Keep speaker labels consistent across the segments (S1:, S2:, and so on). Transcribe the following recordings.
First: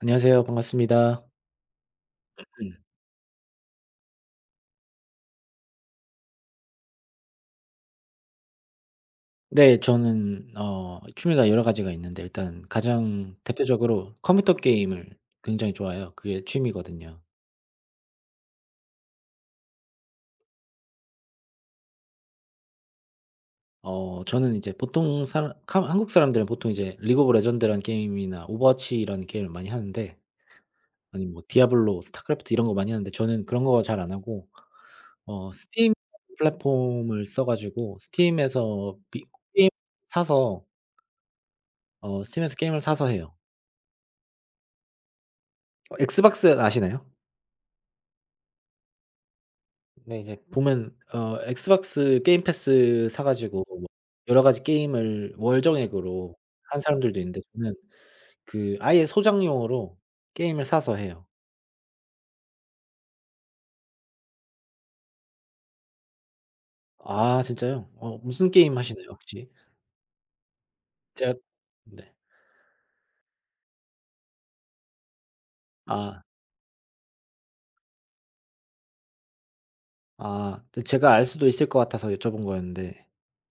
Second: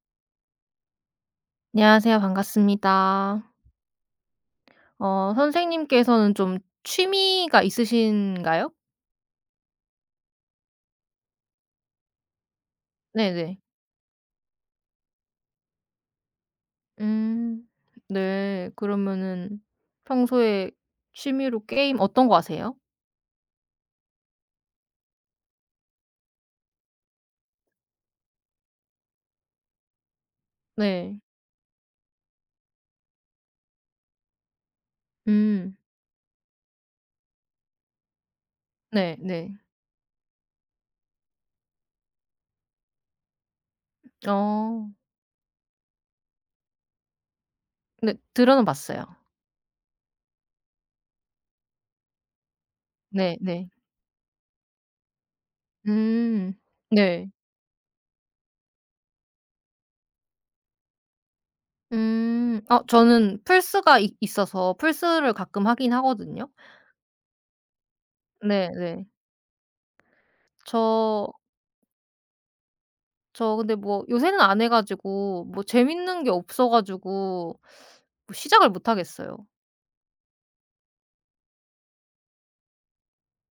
S1: 안녕하세요. 반갑습니다.
S2: 안녕하세요. 반갑습니다. 어, 선생님께서는 좀 취미가 있으신가요?
S1: 네, 저는 어 취미가 여러 가지가 있는데 일단 가장
S2: 네네.
S1: 대표적으로 컴퓨터 게임을 굉장히 좋아해요. 그게 취미거든요.
S2: 음, 네. 그러면은 평소에 취미로 게임 어떤 거 하세요?
S1: 어, 저는 이제 보통 사람 카마 한국 사람들은 보통 이제 리그 오브 레전드란 게임이나 오버워치라는 게임을 많이 하는데
S2: 네.
S1: 아님 뭐 디아블로, 스타크래프트 이런 거 많이 하는데 저는 그런 거 잘 안 하고 어,
S2: 음.
S1: 스팀 [unintelligible] 플랫폼을 써 가지고 스팀에서
S2: 네.
S1: [unintelligible]
S2: 네.
S1: 게임 사서 어, 스팀에서 게임을 사서 해요.
S2: 어.
S1: 어, 엑스박스 아시나요?
S2: 네. 들어는 봤어요.
S1: 네, 이제 보면 어 엑스박스 게임 패스 사
S2: 네,
S1: 가지고
S2: 네.
S1: 뭐 여러 가지 게임을 월정액으로
S2: 음,
S1: 하는 사람들도
S2: 네.
S1: 있는데 저는 그 아예 소장용으로 게임을 사서 해요.
S2: 음. 아 저는 플스가 이 있어서 플스를 가끔 하긴 하거든요.
S1: 아 진짜요? 어 무슨 게임
S2: 네네.
S1: 하시나요, 혹시?
S2: 저
S1: 제가 네.
S2: 저 근데 뭐 요새는 안 해 가지고 뭐
S1: 아.
S2: 재밌는 게 없어 가지고 뭐 시작을 못 하겠어요.
S1: 아. 제 제가 알 수도 있을 것 같아서 여쭤본 거였는데.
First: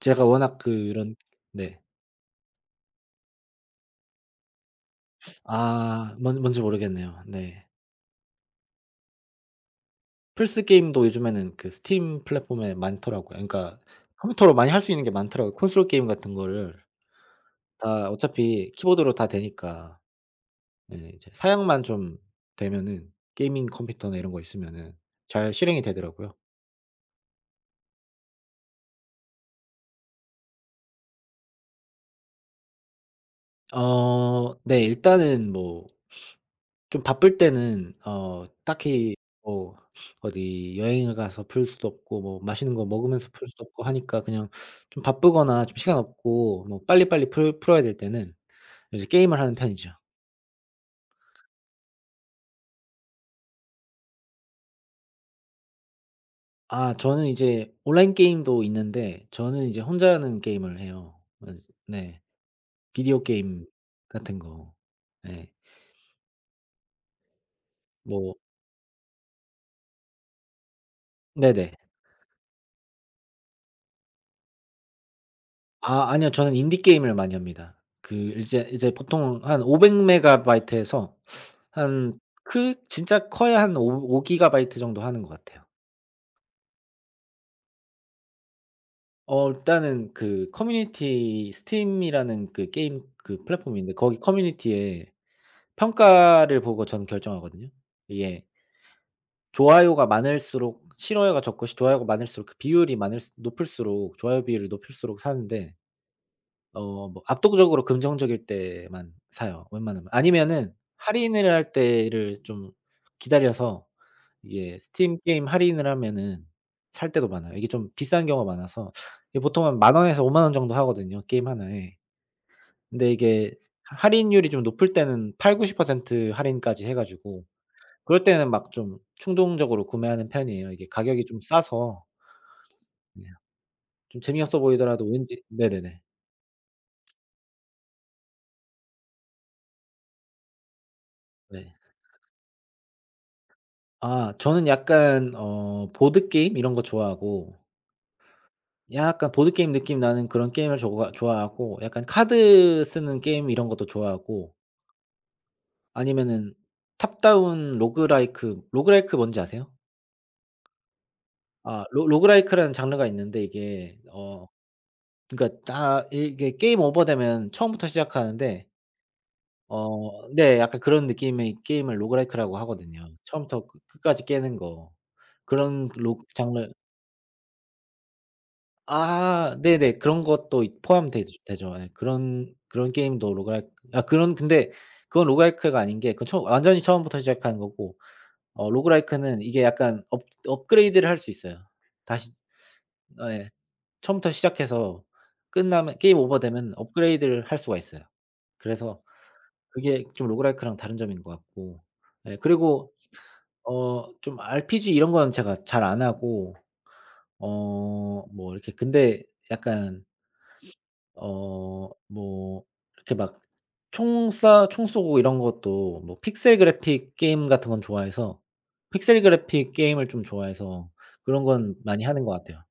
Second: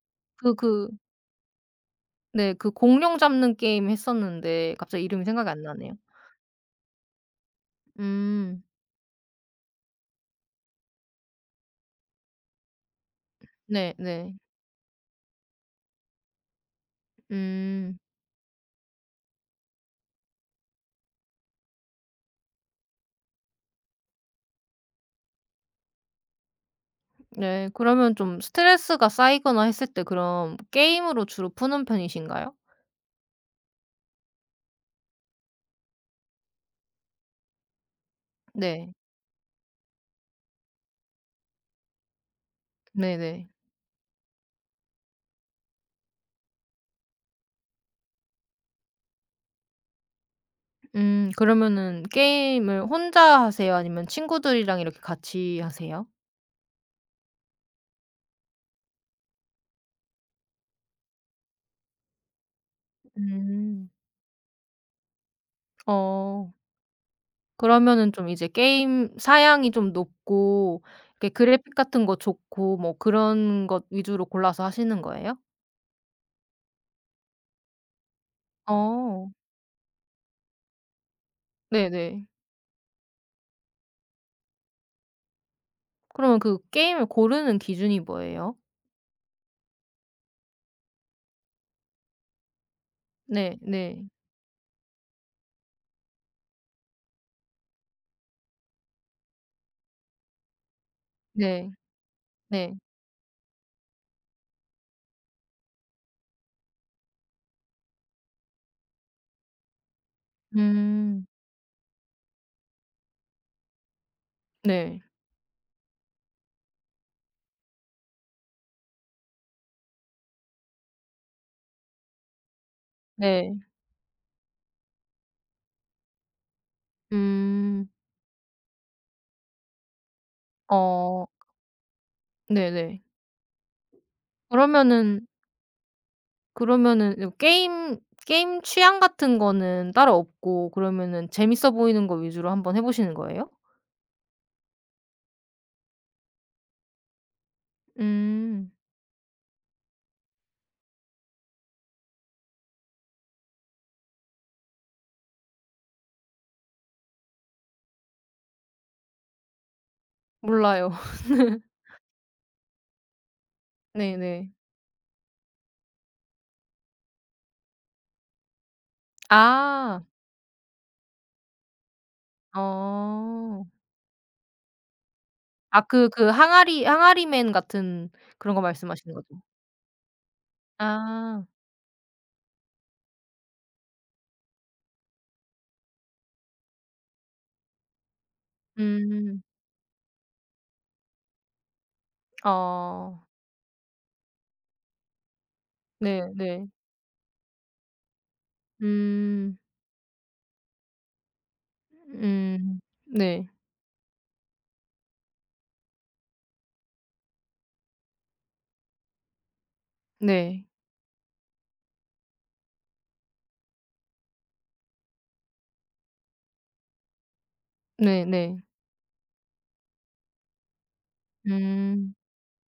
S1: 제가
S2: 그
S1: 워낙
S2: 그
S1: 그런 네.
S2: 네. 그 공룡 잡는 게임 했었는데 갑자기 이름이 생각이 안 나네요.
S1: 아. 뭔 뭔지 모르겠네요. 네.
S2: 음.
S1: 플스 게임도 요즘에는 그 스팀 플랫폼에 많더라고요. 그니까
S2: 네 네.
S1: 컴퓨터로 많이 할 수 있는게 많더라고, 콘솔 게임 같은 거를.
S2: 음.
S1: 다 어차피 키보드로 다 되니까. 네. 이제 사양만 좀 되면은 게이밍 컴퓨터나 이런 거 있으면은 잘 실행이 되더라고요.
S2: 네 그러면 좀 스트레스가 쌓이거나 했을 때 그럼 게임으로 주로 푸는 편이신가요?
S1: 어. 네 일단은 뭐 좀 바쁠 때는 어
S2: 네.
S1: 딱히 뭐 어디 여행을 가서 풀 수도 없고 뭐 맛있는 거 먹으면서
S2: 네네.
S1: 풀 수도 없고 하니까 그냥 좀 바쁘거나 좀 시간 없고 뭐 빨리빨리 풀 풀어야 될 때는 이제 게임을 하는 편이죠.
S2: 음. 그러면은 게임을 혼자 하세요? 아니면 친구들이랑 이렇게 같이 하세요?
S1: 아 저는 이제 온라인 게임도 있는데 저는 이제 혼자 하는 게임을 해요. 그래서 네 비디오 게임
S2: 음.
S1: 같은 거 네.
S2: 어. 그러면은 좀
S1: 뭐
S2: 이제 게임 사양이 좀 높고 이렇게
S1: 네네.
S2: 그래픽 같은 거 좋고 뭐 그런 것 위주로 골라서 하시는 거예요?
S1: 아, 아니요. 저는 인디 게임을 많이 합니다. 그 이제 이제
S2: 어.
S1: 보통 한 500MB 에서
S2: 네
S1: 한
S2: 네.
S1: 크 진짜 커야 한 오 오 기가바이트 정도 하는 것 같아요.
S2: 그러면 그 게임을 고르는 기준이 뭐예요?
S1: 어. 일단은 그 Community Steam이라는 그 게임 그
S2: 네
S1: 플랫폼이 있는데
S2: 네.
S1: 거기 커뮤니티에 평가를 보고 저는 결정하거든요, 이게. 좋아요가 많을수록 싫어요가 적고
S2: 네.
S1: 좋아요가 많을수록 그
S2: 네.
S1: 비율이 많을수 높을수록 좋아요 비율이 높을수록 사는데. 어 뭐 압도적으로 긍정적일 때만 사요, 웬만하면. 아니면은
S2: 음.
S1: 할인을 할 때를 좀 기다려서 이게
S2: 네.
S1: 스팀 게임 할인을 하면은 살 때도 많아요. 이게 좀 비싼 경우가 많아서 이 보통 한 10,000 원에서 50,000 원 정도 하거든요, 게임 하나에. 근데 이게
S2: 네.
S1: 하 할인율이 좀 높을 때는 80~90% 할인까지 해 가지고
S2: 음.
S1: 그럴 때는 막 좀 충동적으로 구매하는 편이에요, 이게 가격이
S2: 어.
S1: 좀 싸서.
S2: 네네.
S1: 네. 좀 재미없어 보이더라도
S2: 그러면은
S1: 왠지 네네네.
S2: 그러면은 이제 뭐 게임, 게임 취향 같은 거는 따로 없고 그러면은 재밌어
S1: 네.
S2: 보이는 거 위주로 한번 해 보시는 거예요?
S1: 아 저는 약간 어 보드게임 이런 거 좋아하고
S2: 음.
S1: 약간 보드게임 느낌 나는 그런 게임을 좋아 좋아하고 약간 카드 쓰는 게임 이런 것도 좋아하고 아니면은 탑다운 로그라이크 로그라이크 뭔지 아세요?
S2: 몰라요.
S1: 아 로 로그라이크라는 장르가 있는데 이게 어
S2: 네네.
S1: 그니까 딱 이게 게임 오버되면 처음부터 시작하는데
S2: 아.
S1: 어 네. 약간 그런 느낌의 게임을 로그라이크라고 하거든요. 처음부터
S2: 어.
S1: 끄 끝까지 깨는 거.
S2: 아
S1: 그런
S2: 그
S1: 로
S2: 그
S1: 장르
S2: 항아리 항아리맨 같은 그런 거 말씀하시는 거죠?
S1: 아 네네. 그런 것도 이 포함되지
S2: 아.
S1: 되죠. 예. 그런 그런 게임도 로그라이크 아 그런 근데 그건 로그라이크가 아닌 게 그 처음 완전히 처음부터 시작하는 거고. 어 로그라이크는
S2: 음.
S1: 이게 약간 업 업그레이드를 할 수 있어요. 다시
S2: 어.
S1: 예 처음부터 시작해서 끝나면 게임
S2: 네네.
S1: 오버되면 업그레이드를 할 수가 있어요. 그래서
S2: 음.
S1: 그게 좀 로그라이크랑 다른 점인 것 같고. 예.
S2: 음.
S1: 그리고
S2: 네.
S1: 어 좀 RPG 이런 거는 제가 잘 안 하고 어 뭐 이렇게 근데 약간
S2: 네.
S1: 어 뭐 이렇게 막 총 쏴 총 쏘고 이런 것도 뭐 픽셀 그래픽 게임 같은 건 좋아해서
S2: 네네.
S1: 픽셀 그래픽 게임을 좀 좋아해서 그런 건 많이
S2: 음.
S1: 하는 것 같아요.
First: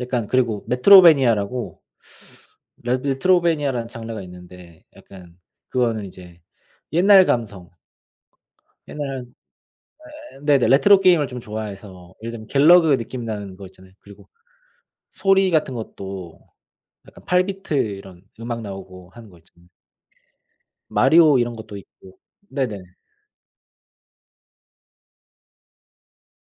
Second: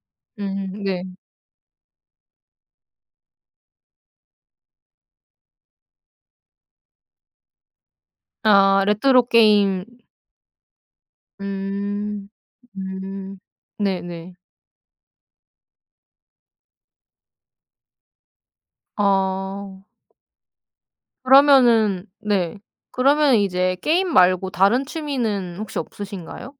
S1: 약간 그리고
S2: 음음 네.
S1: metroidvania라고 레 메트로베니아라는 장르가 있는데 약간 그거는 이제 옛날 감성.
S2: 아
S1: 옛날에
S2: 레트로 게임.
S1: 예예 네네 레트로 게임을 좀 좋아해서
S2: 음.
S1: 예를 들면 갤러그 느낌
S2: 음.
S1: 나는 거 있잖아요. 그리고
S2: 네네.
S1: 소리 같은 것도 약간 8 비트 이런 음악 나오고 하는 거 있잖아요.
S2: 어.
S1: Mario 이런 것도
S2: 그러면은
S1: 있고.
S2: 네
S1: 네네.
S2: 그러면 이제 게임 말고 다른 취미는 혹시 없으신가요?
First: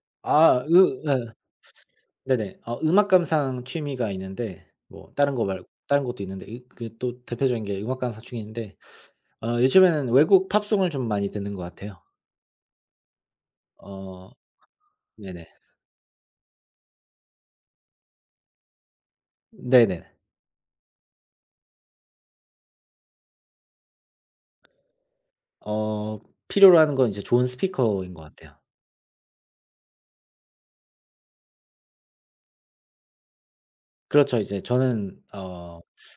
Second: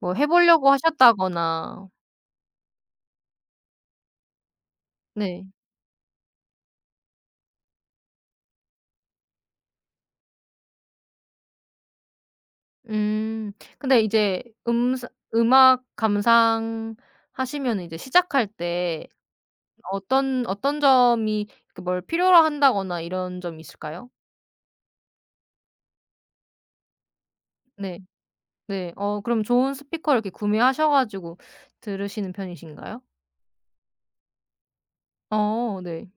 S2: 뭐 해
S1: 아
S2: 보려고
S1: 으 예.
S2: 하셨다거나
S1: 네네. 어 음악 감상 취미가 있는데 뭐 다른 거
S2: 네.
S1: 말 다른 것도 있는데 이 그 또 대표적인 게 음악 감상 취미인데 어 요즘에는 외국 팝송을 좀 많이 듣는 것 같아요.
S2: 음. 근데
S1: 어.
S2: 이제 음스
S1: 네네.
S2: 음악 감상하시면은 이제 시작할 때
S1: 네네.
S2: 어떤 어떤 점이 그 뭘 필요로 한다거나 이런 점이 있을까요?
S1: 어. 필요로 하는 건 이제 좋은
S2: 네.
S1: 스피커인 것 같아요.
S2: 네. 어, 그럼 좋은 스피커를 이렇게 구매하셔 가지고 들으시는 편이신가요?
S1: 그렇죠, 이제 저는
S2: 어,
S1: 어.
S2: 네.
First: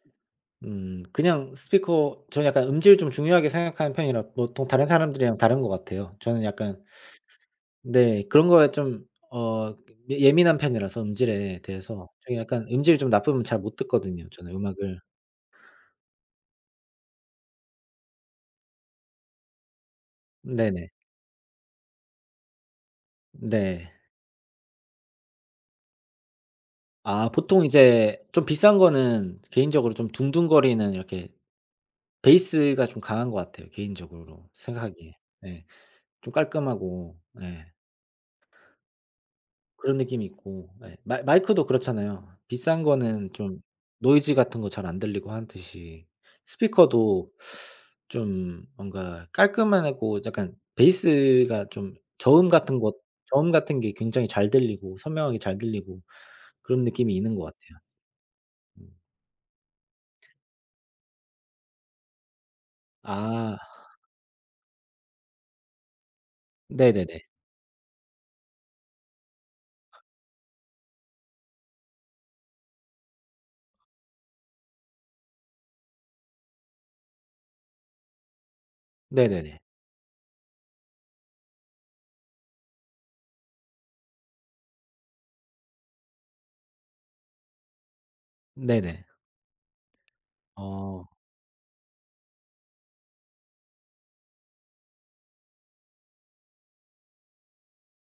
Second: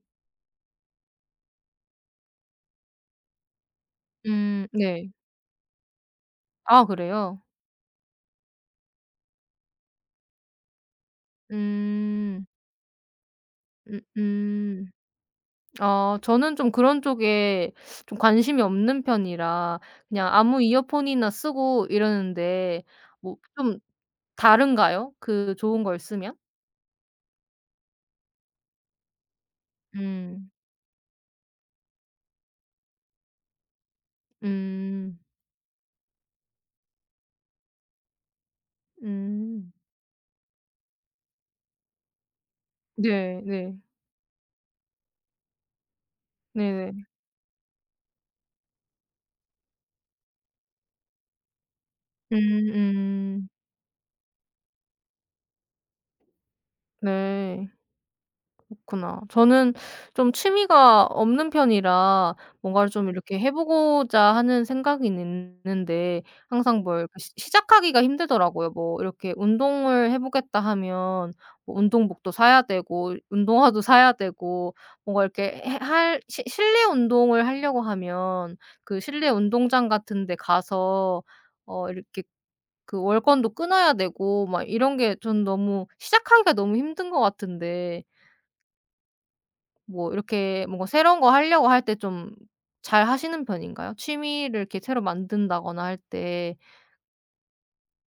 S1: 음, 그냥 스피커 저는 약간 음질을 좀 중요하게 생각하는 편이라
S2: 음,
S1: 보통 다른
S2: 네.
S1: 사람들이랑 다른 것 같아요. 저는 약간
S2: 아, 그래요?
S1: 네, 그런 거에 좀 어 예 예민한 편이라서 음질에 대해서 좀
S2: 음.
S1: 약간 음질이 좀 나쁘면 잘 못
S2: 음
S1: 듣거든요, 저는
S2: 음.
S1: 음악을.
S2: 아, 저는 좀 그런 쪽에 좀 관심이 없는 편이라 그냥 아무
S1: 네 네.
S2: 이어폰이나 쓰고 이러는데 뭐 좀
S1: 네.
S2: 다른가요? 그 좋은 걸 쓰면?
S1: 아, 보통 이제 좀 비싼 거는 개인적으로 좀
S2: 음.
S1: 둥둥거리는 이렇게 베이스가 좀 강한 것 같아요. 개인적으로 생각하기에.
S2: 음.
S1: 네. 좀 깔끔하고. 네.
S2: 음.
S1: 그런 느낌이 있고 예, 마 마이크도 그렇잖아요. 비싼 거는
S2: 네,
S1: 좀
S2: 네.
S1: 노이즈 같은 거 잘 안 들리고 하듯이
S2: 네.
S1: 스피커도 좀 뭔가 깔끔하고 약간 베이스가 좀
S2: 음
S1: 저음 같은 것
S2: 음.
S1: 저음 같은 게 굉장히 잘 들리고 선명하게 잘 들리고 그런 느낌이 있는 것
S2: 네.
S1: 같아요.
S2: 그렇구나. 저는 좀 취미가 없는 편이라 뭔가를 좀 이렇게 해
S1: 아.
S2: 보고자 하는 생각은 있는데 항상
S1: 네
S2: 뭘
S1: 네네.
S2: 시 시작하기가 힘들더라고요. 뭐 이렇게 '운동을 해 보겠다.' 하면 뭐 운동복도 사야 되고 운동화도 사야 되고 뭔가 이렇게 해 할 실 실내 운동을 하려고 하면 그 실내
S1: 네 네네.
S2: 운동장 같은 데 가서 어 이렇게 그 월권도 끊어야 되고 막 이런 게 전 너무 시작하기가 너무 힘든 것 같은데
S1: 네네.
S2: 뭐 이렇게 뭔가
S1: 어.
S2: 새로운 거 할려고 할 때 좀 잘 하시는 편인가요? 취미를 이렇게 새로 만든다거나 할 때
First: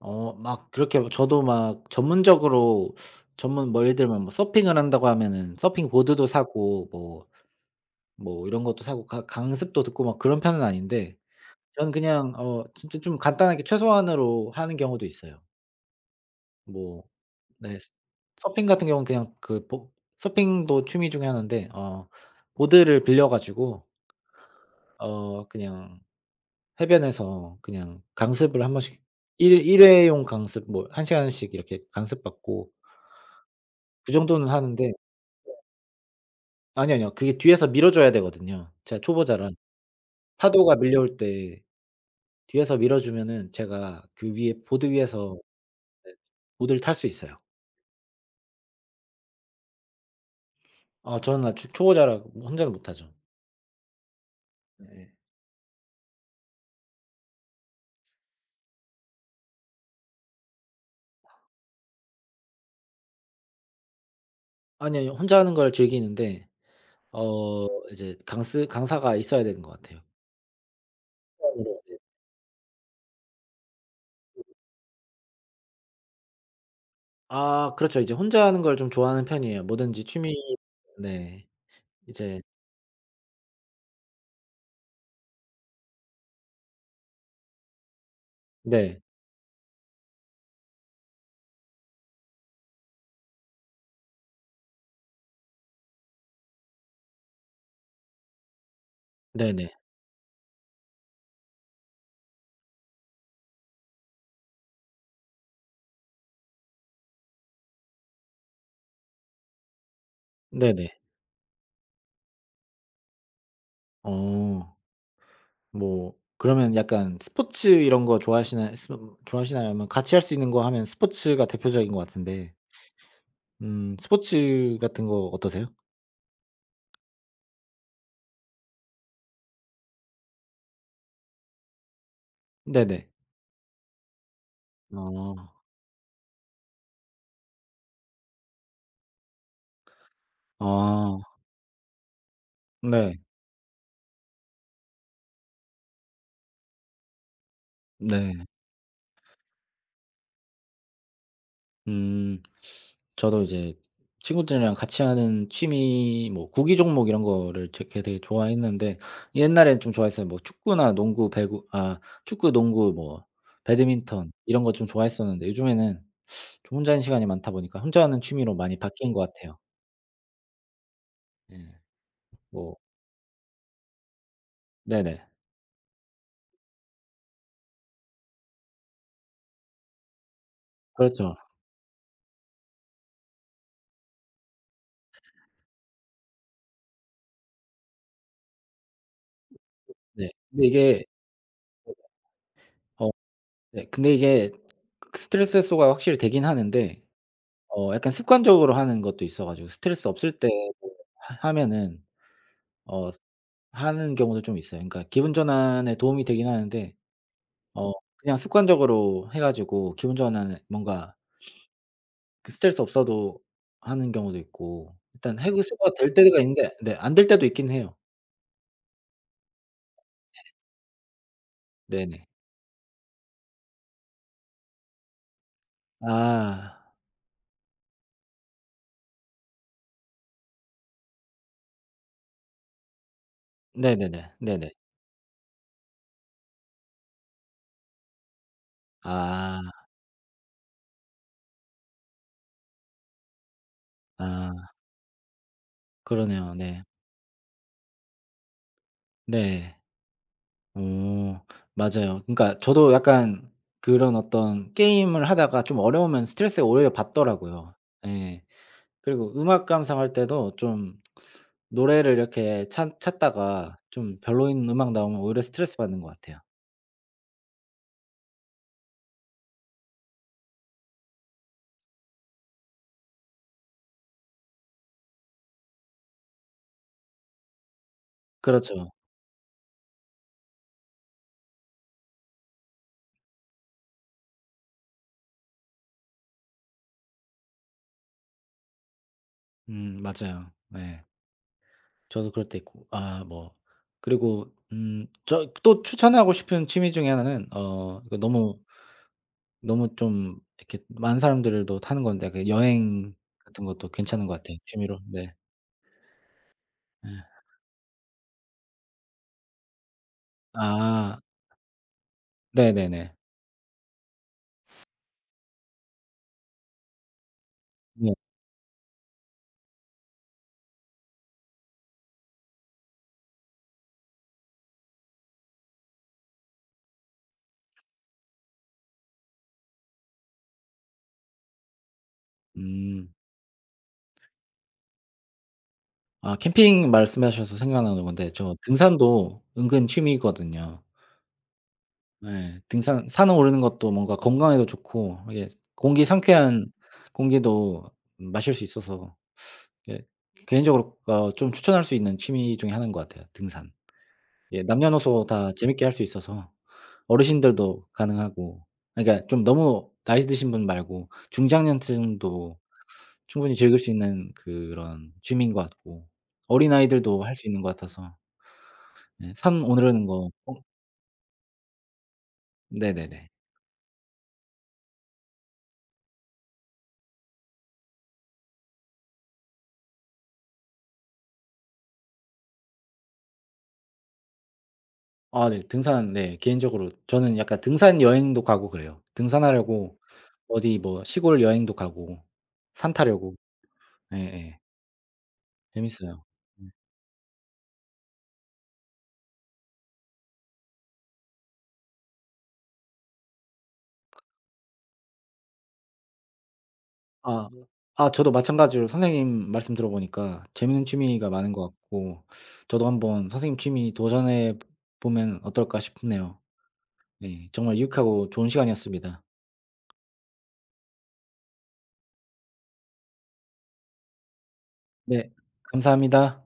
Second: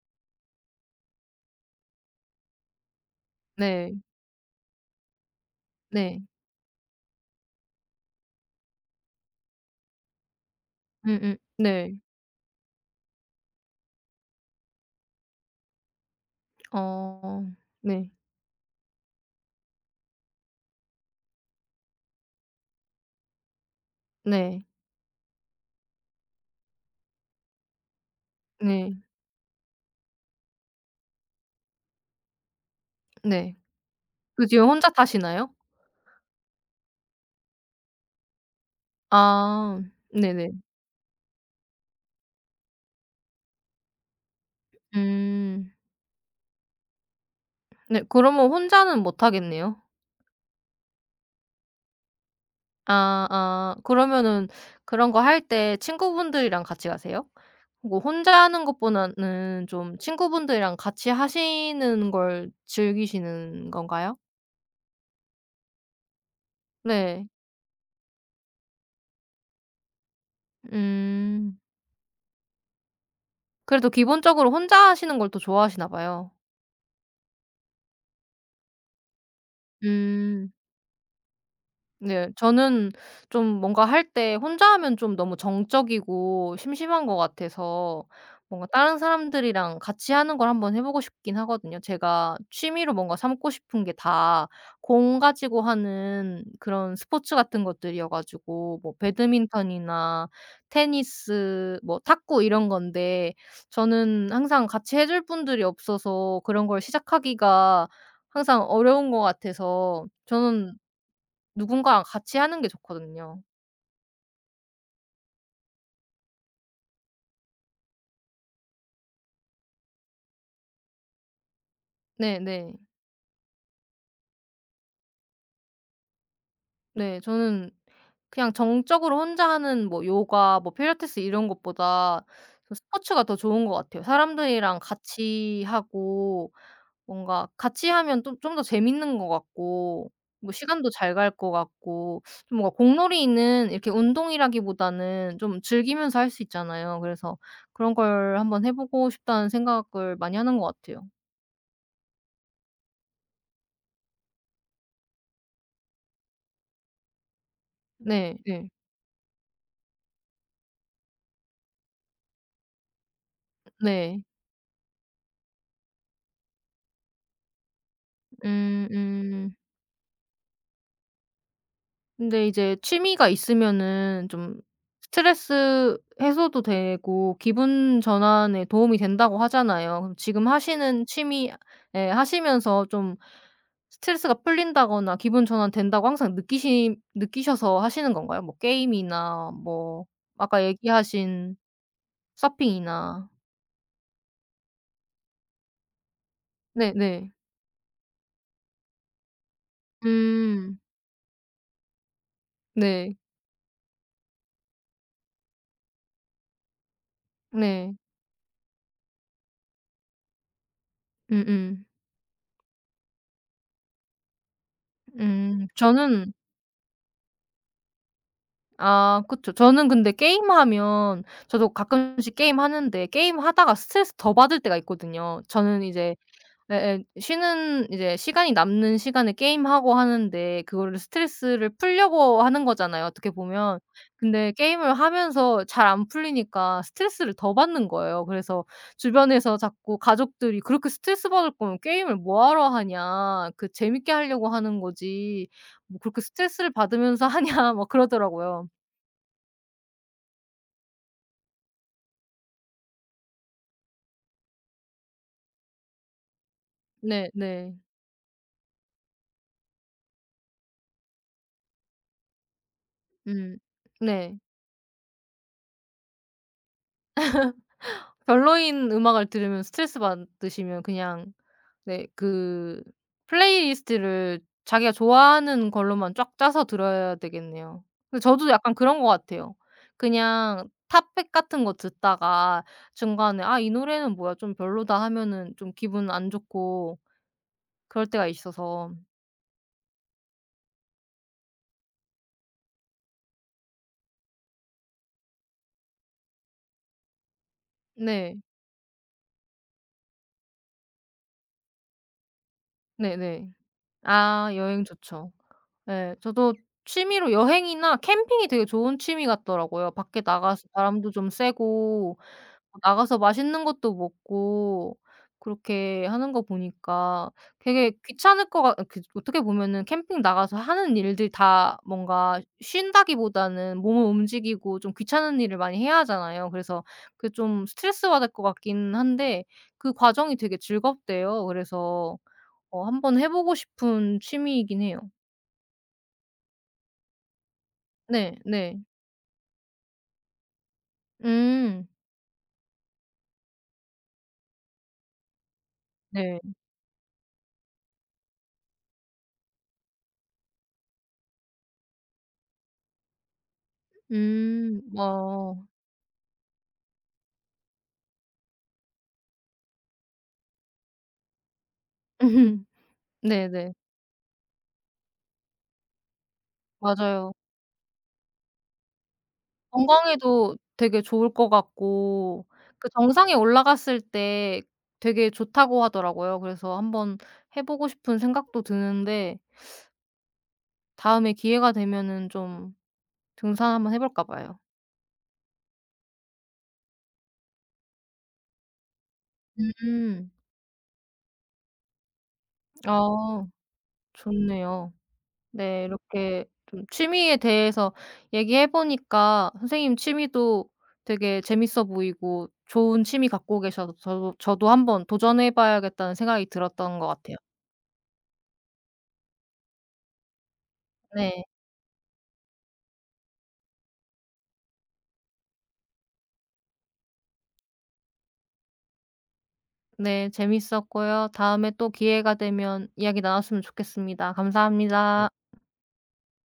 S1: 어 막 그렇게 뭐 저도 막 전문적으로 전문 뭐 예를
S2: 네.
S1: 들면 뭐 서핑을 한다고 하면은
S2: 네.
S1: 서핑보드도 사고 뭐 뭐 이런 것도 사고 강 강습도 듣고 막 그런 편은 아닌데
S2: 음음.
S1: 저는
S2: 네.
S1: 그냥 어 진짜 좀 간단하게 최소한으로 하는 경우도 있어요. 뭐
S2: 어
S1: 네
S2: 네.
S1: 서핑 같은 경우는 그냥 그 뭐 서핑도 취미 중에 하난데 어 보드를 빌려 가지고
S2: 네.
S1: ...어 그냥 해변에서 그냥 강습을 1
S2: 네.
S1: 번씩 일 일회용 강습 뭐 1 시간씩 이렇게 강습 받고
S2: 네.
S1: 그
S2: 그
S1: 정도는
S2: 뒤에
S1: 하는데
S2: 혼자
S1: 네.
S2: 타시나요?
S1: 아니 아니요. 그게 뒤에서 밀어 줘야 되거든요 제가 초보자라.
S2: 아. 네네.
S1: 파도가 밀려올 때 뒤에서 밀어 주면은 제가 그 위에 보드 위에서
S2: 음.
S1: 네 보드를 탈 수 있어요.
S2: 네 그러면 혼자는 못 타겠네요.
S1: 아 저는 아직 초보자라 혼자는 못 타죠.
S2: 아 아 그러면은
S1: 네.
S2: 그런 거 할 때 친구분들이랑 같이 가세요? 뭐 혼자 하는 것보다는 좀 친구분들이랑 같이 하시는 걸 즐기시는 건가요?
S1: 아니 아니 혼자 하는 걸 즐기는데
S2: 네.
S1: 어 이제 강스 강사가 있어야 되는 것 같아요.
S2: 음.
S1: [unintelligible]
S2: 그래도 기본적으로 혼자 하시는 걸 또 좋아하시나 봐요.
S1: 아 그렇죠. 이제 혼자 하는 걸 좀 좋아하는 편이에요. 뭐든지 취미
S2: 음.
S1: 네
S2: 네.
S1: 이제
S2: 저는 좀 뭔가 할 때 혼자 하면 좀 너무 정적이고 심심한 것 같아서 뭔가 다른
S1: 네.
S2: 사람들이랑 같이하는 걸 한번 해보고 싶긴 하거든요. 제가 취미로 뭔가 삼고 싶은 게 다 공 가지고 하는 그런 스포츠 같은 것들이어 가지고 뭐
S1: 네 네.
S2: 배드민턴이나 테니스 뭐 탁구 이런 건데 저는 항상 같이 해줄 분들이 없어서 그런 걸 시작하기가 항상 어려운 것 같아서 저는
S1: 네 네.
S2: 누군가랑 같이하는 게 좋거든요.
S1: 어. 뭐 그러면 약간 스포츠 이런 거 좋아하시나요? 슴 좋아하시나요? 아니면 같이 할 수 있는 거 하면 스포츠가 대표적인 거
S2: 네,
S1: 같은데
S2: 네.
S1: 음 스포츠 같은 거 어떠세요?
S2: 네. 저는 그냥 정적으로 혼자 하는 뭐 요가, 뭐 필라테스 이런 것보다 저
S1: 네네.
S2: 스포츠가 더 좋은 것 같아요. 사람들이랑
S1: 아.
S2: 같이 하고. 뭔가 같이 하면 좀 좀 더 재밌는 것 같고, 뭐 시간도 잘
S1: 아.
S2: 갈 것 같고, 좀 뭔가
S1: 네.
S2: 공놀이는 이렇게 운동이라기보다는 좀 즐기면서 할 수 있잖아요. 그래서 그런 걸
S1: 네.
S2: 한번 해보고 싶다는 생각을 많이 하는 것 같아요.
S1: 음. 저도 이제 친구들이랑 같이 하는 취미 뭐 구기종목 이런 거를 제 그 되게
S2: 네 네.
S1: 좋아했는데 옛날엔 좀 좋아했어요. 뭐 축구나 농구, 배구 아 축구, 농구 뭐
S2: 네.
S1: 배드민턴 이런 거 좀 좋아했었는데 요즘에는 좀 혼자 있는 시간이 많다 보니까 혼자 하는 취미로 많이
S2: 음
S1: 바뀐 것
S2: 음.
S1: 같아요. 네.
S2: 근데 이제
S1: 뭐.
S2: 취미가 있으면은 좀
S1: 네네.
S2: 스트레스 해소도 되고, 기분 전환에 도움이 된다고 하잖아요. 지금 하시는
S1: 그렇죠.
S2: 취미 예 하시면서 좀 스트레스가 풀린다거나 기분 전환된다고 항상 느끼시 느끼셔서 하시는 건가요? 뭐 게임이나 뭐
S1: 네.
S2: 아까
S1: 근데 이게
S2: 얘기하신
S1: [unintelligible] 어
S2: 서핑이나.
S1: 네, 근데 이게 그 스트레스 해소가 확실히 되긴
S2: 네
S1: 하는데
S2: 네.
S1: 어 약간 습관적으로 하는 것도 있어 가지고 스트레스 없을 때
S2: 음.
S1: 뭐 하 하면은 어
S2: 네.
S1: 하는 경우도 좀 있어요. 그니까 기분 전환에 도움이 되긴 하는데 어
S2: 네.
S1: 그냥 습관적으로 해 가지고 기분 전환을 뭔가
S2: 음음.
S1: 그 스트레스 없어도 하는 경우도 있고 일단
S2: 음.
S1: 해소가 될
S2: 저는
S1: 때가 있는데 네 안 될 때도 있긴 해요.
S2: 아 그쵸. 저는 근데
S1: 네.
S2: 게임하면 저도
S1: 네 네.
S2: 가끔씩 게임하는데 게임하다가 스트레스 더 받을 때가 있거든요. 저는 이제
S1: 아.
S2: 예예, 쉬는 이제 시간이 남는 시간에 게임하고 하는데 그거를 스트레스를 풀려고 하는 거잖아요, 어떻게 보면.
S1: 네 네네.
S2: 근데
S1: 네네.
S2: 게임을 하면서 잘 안 풀리니까 스트레스를 더 받는 거예요. 그래서 주변에서
S1: 아.
S2: 자꾸 가족들이 "그렇게 스트레스받을 거면 게임을 뭐 하러 하냐. 그 재밌게 할려고
S1: 아.
S2: 하는 거지. 뭐 그렇게
S1: 그러네요.
S2: 스트레스를
S1: 네.
S2: 받으면서 하냐." 막 그러더라고요.
S1: 네. 오. 맞아요. 그니까 저도 약간 그런 어떤 게임을 하다가 좀 어려우면 스트레스가 오히려
S2: 네
S1: 받더라고요.
S2: 네.
S1: 예. 그리고 음악 감상할 때도 좀 노래를 이렇게 찾
S2: 음
S1: 찾다가 좀
S2: 네.
S1: 별로인 음악 나오면 오히려 스트레스받는 것 같아요.
S2: 별로인 음악을 들으면 스트레스받으시면 그냥 네. 그 플레이리스트를 자기가 좋아하는 걸로만 쫙 짜서 들어야 되겠네요. 그 저도 약간
S1: 그렇죠.
S2: 그런 것 같아요. 그냥 탑 100 같은 거 듣다가 중간에 '아, 이 노래는 뭐야. 좀 별로다.' 하면은 좀 기분 안 좋고 그럴 때가 있어서.
S1: 음 맞아요. 네. 저도 그럴 때 있고 아 뭐 그리고 음 저 또 추천하고 싶은 취미 중의 하나는 어 그
S2: 네.
S1: 너무 너무 좀 이렇게 많은 사람들도 타는 건데 그 여행
S2: 네네.
S1: 같은 것도 괜찮은 것
S2: 아
S1: 같아,
S2: 여행
S1: 취미로.
S2: 좋죠.
S1: 네.
S2: 네. 저도
S1: 예.
S2: 취미로 여행이나 캠핑이 되게 좋은 취미 같더라고요. 밖에 나가서 바람도
S1: 아.
S2: 좀 쐬고 어
S1: 네네네.
S2: 나가서 맛있는 것도 먹고 그렇게 하는 거 보니까 되게
S1: 네.
S2: 귀찮을 거 같 아 그리고 어떻게 보면은 캠핑 나가서 하는 일들 다 뭔가 쉰다기보다는 몸을 움직이고 좀 귀찮은 일을 많이 해야 하잖아요. 그래서 그게 좀 스트레스 받을 것 같긴 한데 그 과정이 되게 즐겁대요. 그래서 어
S1: 음.
S2: 한번 해 보고 싶은 취미이긴 해요.
S1: 아 캠핑 말씀하셔서 생각나는 건데
S2: 네,
S1: 저
S2: 네.
S1: 등산도 은근 취미거든요.
S2: 음.
S1: 네 등산 산에 오르는 것도 뭔가 건강에도 좋고 이게 스 공기
S2: 네.
S1: 상쾌한 공기도 마실 수 있어서 예 개인적으로 그러니까 어 좀 추천할 수 있는 취미 중의 1 인 것 같아요, 등산. 예.
S2: 음.
S1: 남녀노소 다
S2: 어.
S1: 재밌게 할 수 있어서 어르신들도 가능하고 아 그니까 좀 너무 나이 드신 분 말고 중장년층도
S2: 네,
S1: 충분히
S2: 네.
S1: 즐길 수 있는 그런 취미인 것 같고 어린아이들도
S2: 맞아요.
S1: 할 수 있는 것 같아서 네. 산 오르는 거 어.
S2: 건강에도 되게 좋을 것 같고 그
S1: 네네네.
S2: 정상에 올라갔을 때 되게 좋다고 하더라고요. 그래서 한번 해 보고 싶은 생각도 드는데 다음에 기회가 되면은 좀 등산 한번 해 볼까 봐요.
S1: 아 네. 등산 네. 개인적으로 저는 약간 등산 여행도 가고 그래요, 등산하려고
S2: 음.
S1: 어디 뭐 시골 여행도 가고 산 타려고.
S2: 아.
S1: 네예.
S2: 좋네요. 네,
S1: 재밌어요.
S2: 이렇게
S1: 예.
S2: 좀 취미에 대해서 얘기해 보니까 선생님 취미도 되게 재밌어 보이고 좋은 취미 갖고 계셔서 저도 저도 '한번 도전해 봐야겠다.'는 생각이 들었던 것 같아요.
S1: 아. 아 저도 마찬가지로 선생님 말씀 들어 보니까 재밌는 취미가
S2: 네.
S1: 많은 것 같고 저도 한번 선생님 취미 도전해 보 보면 어떨까 싶네요. 네. 정말 유익하고 좋은 시간이었습니다.
S2: 네 재밌었고요. 다음에 또 기회가 되면 이야기 나눴으면 좋겠습니다. 감사합니다.
S1: 네. 감사합니다.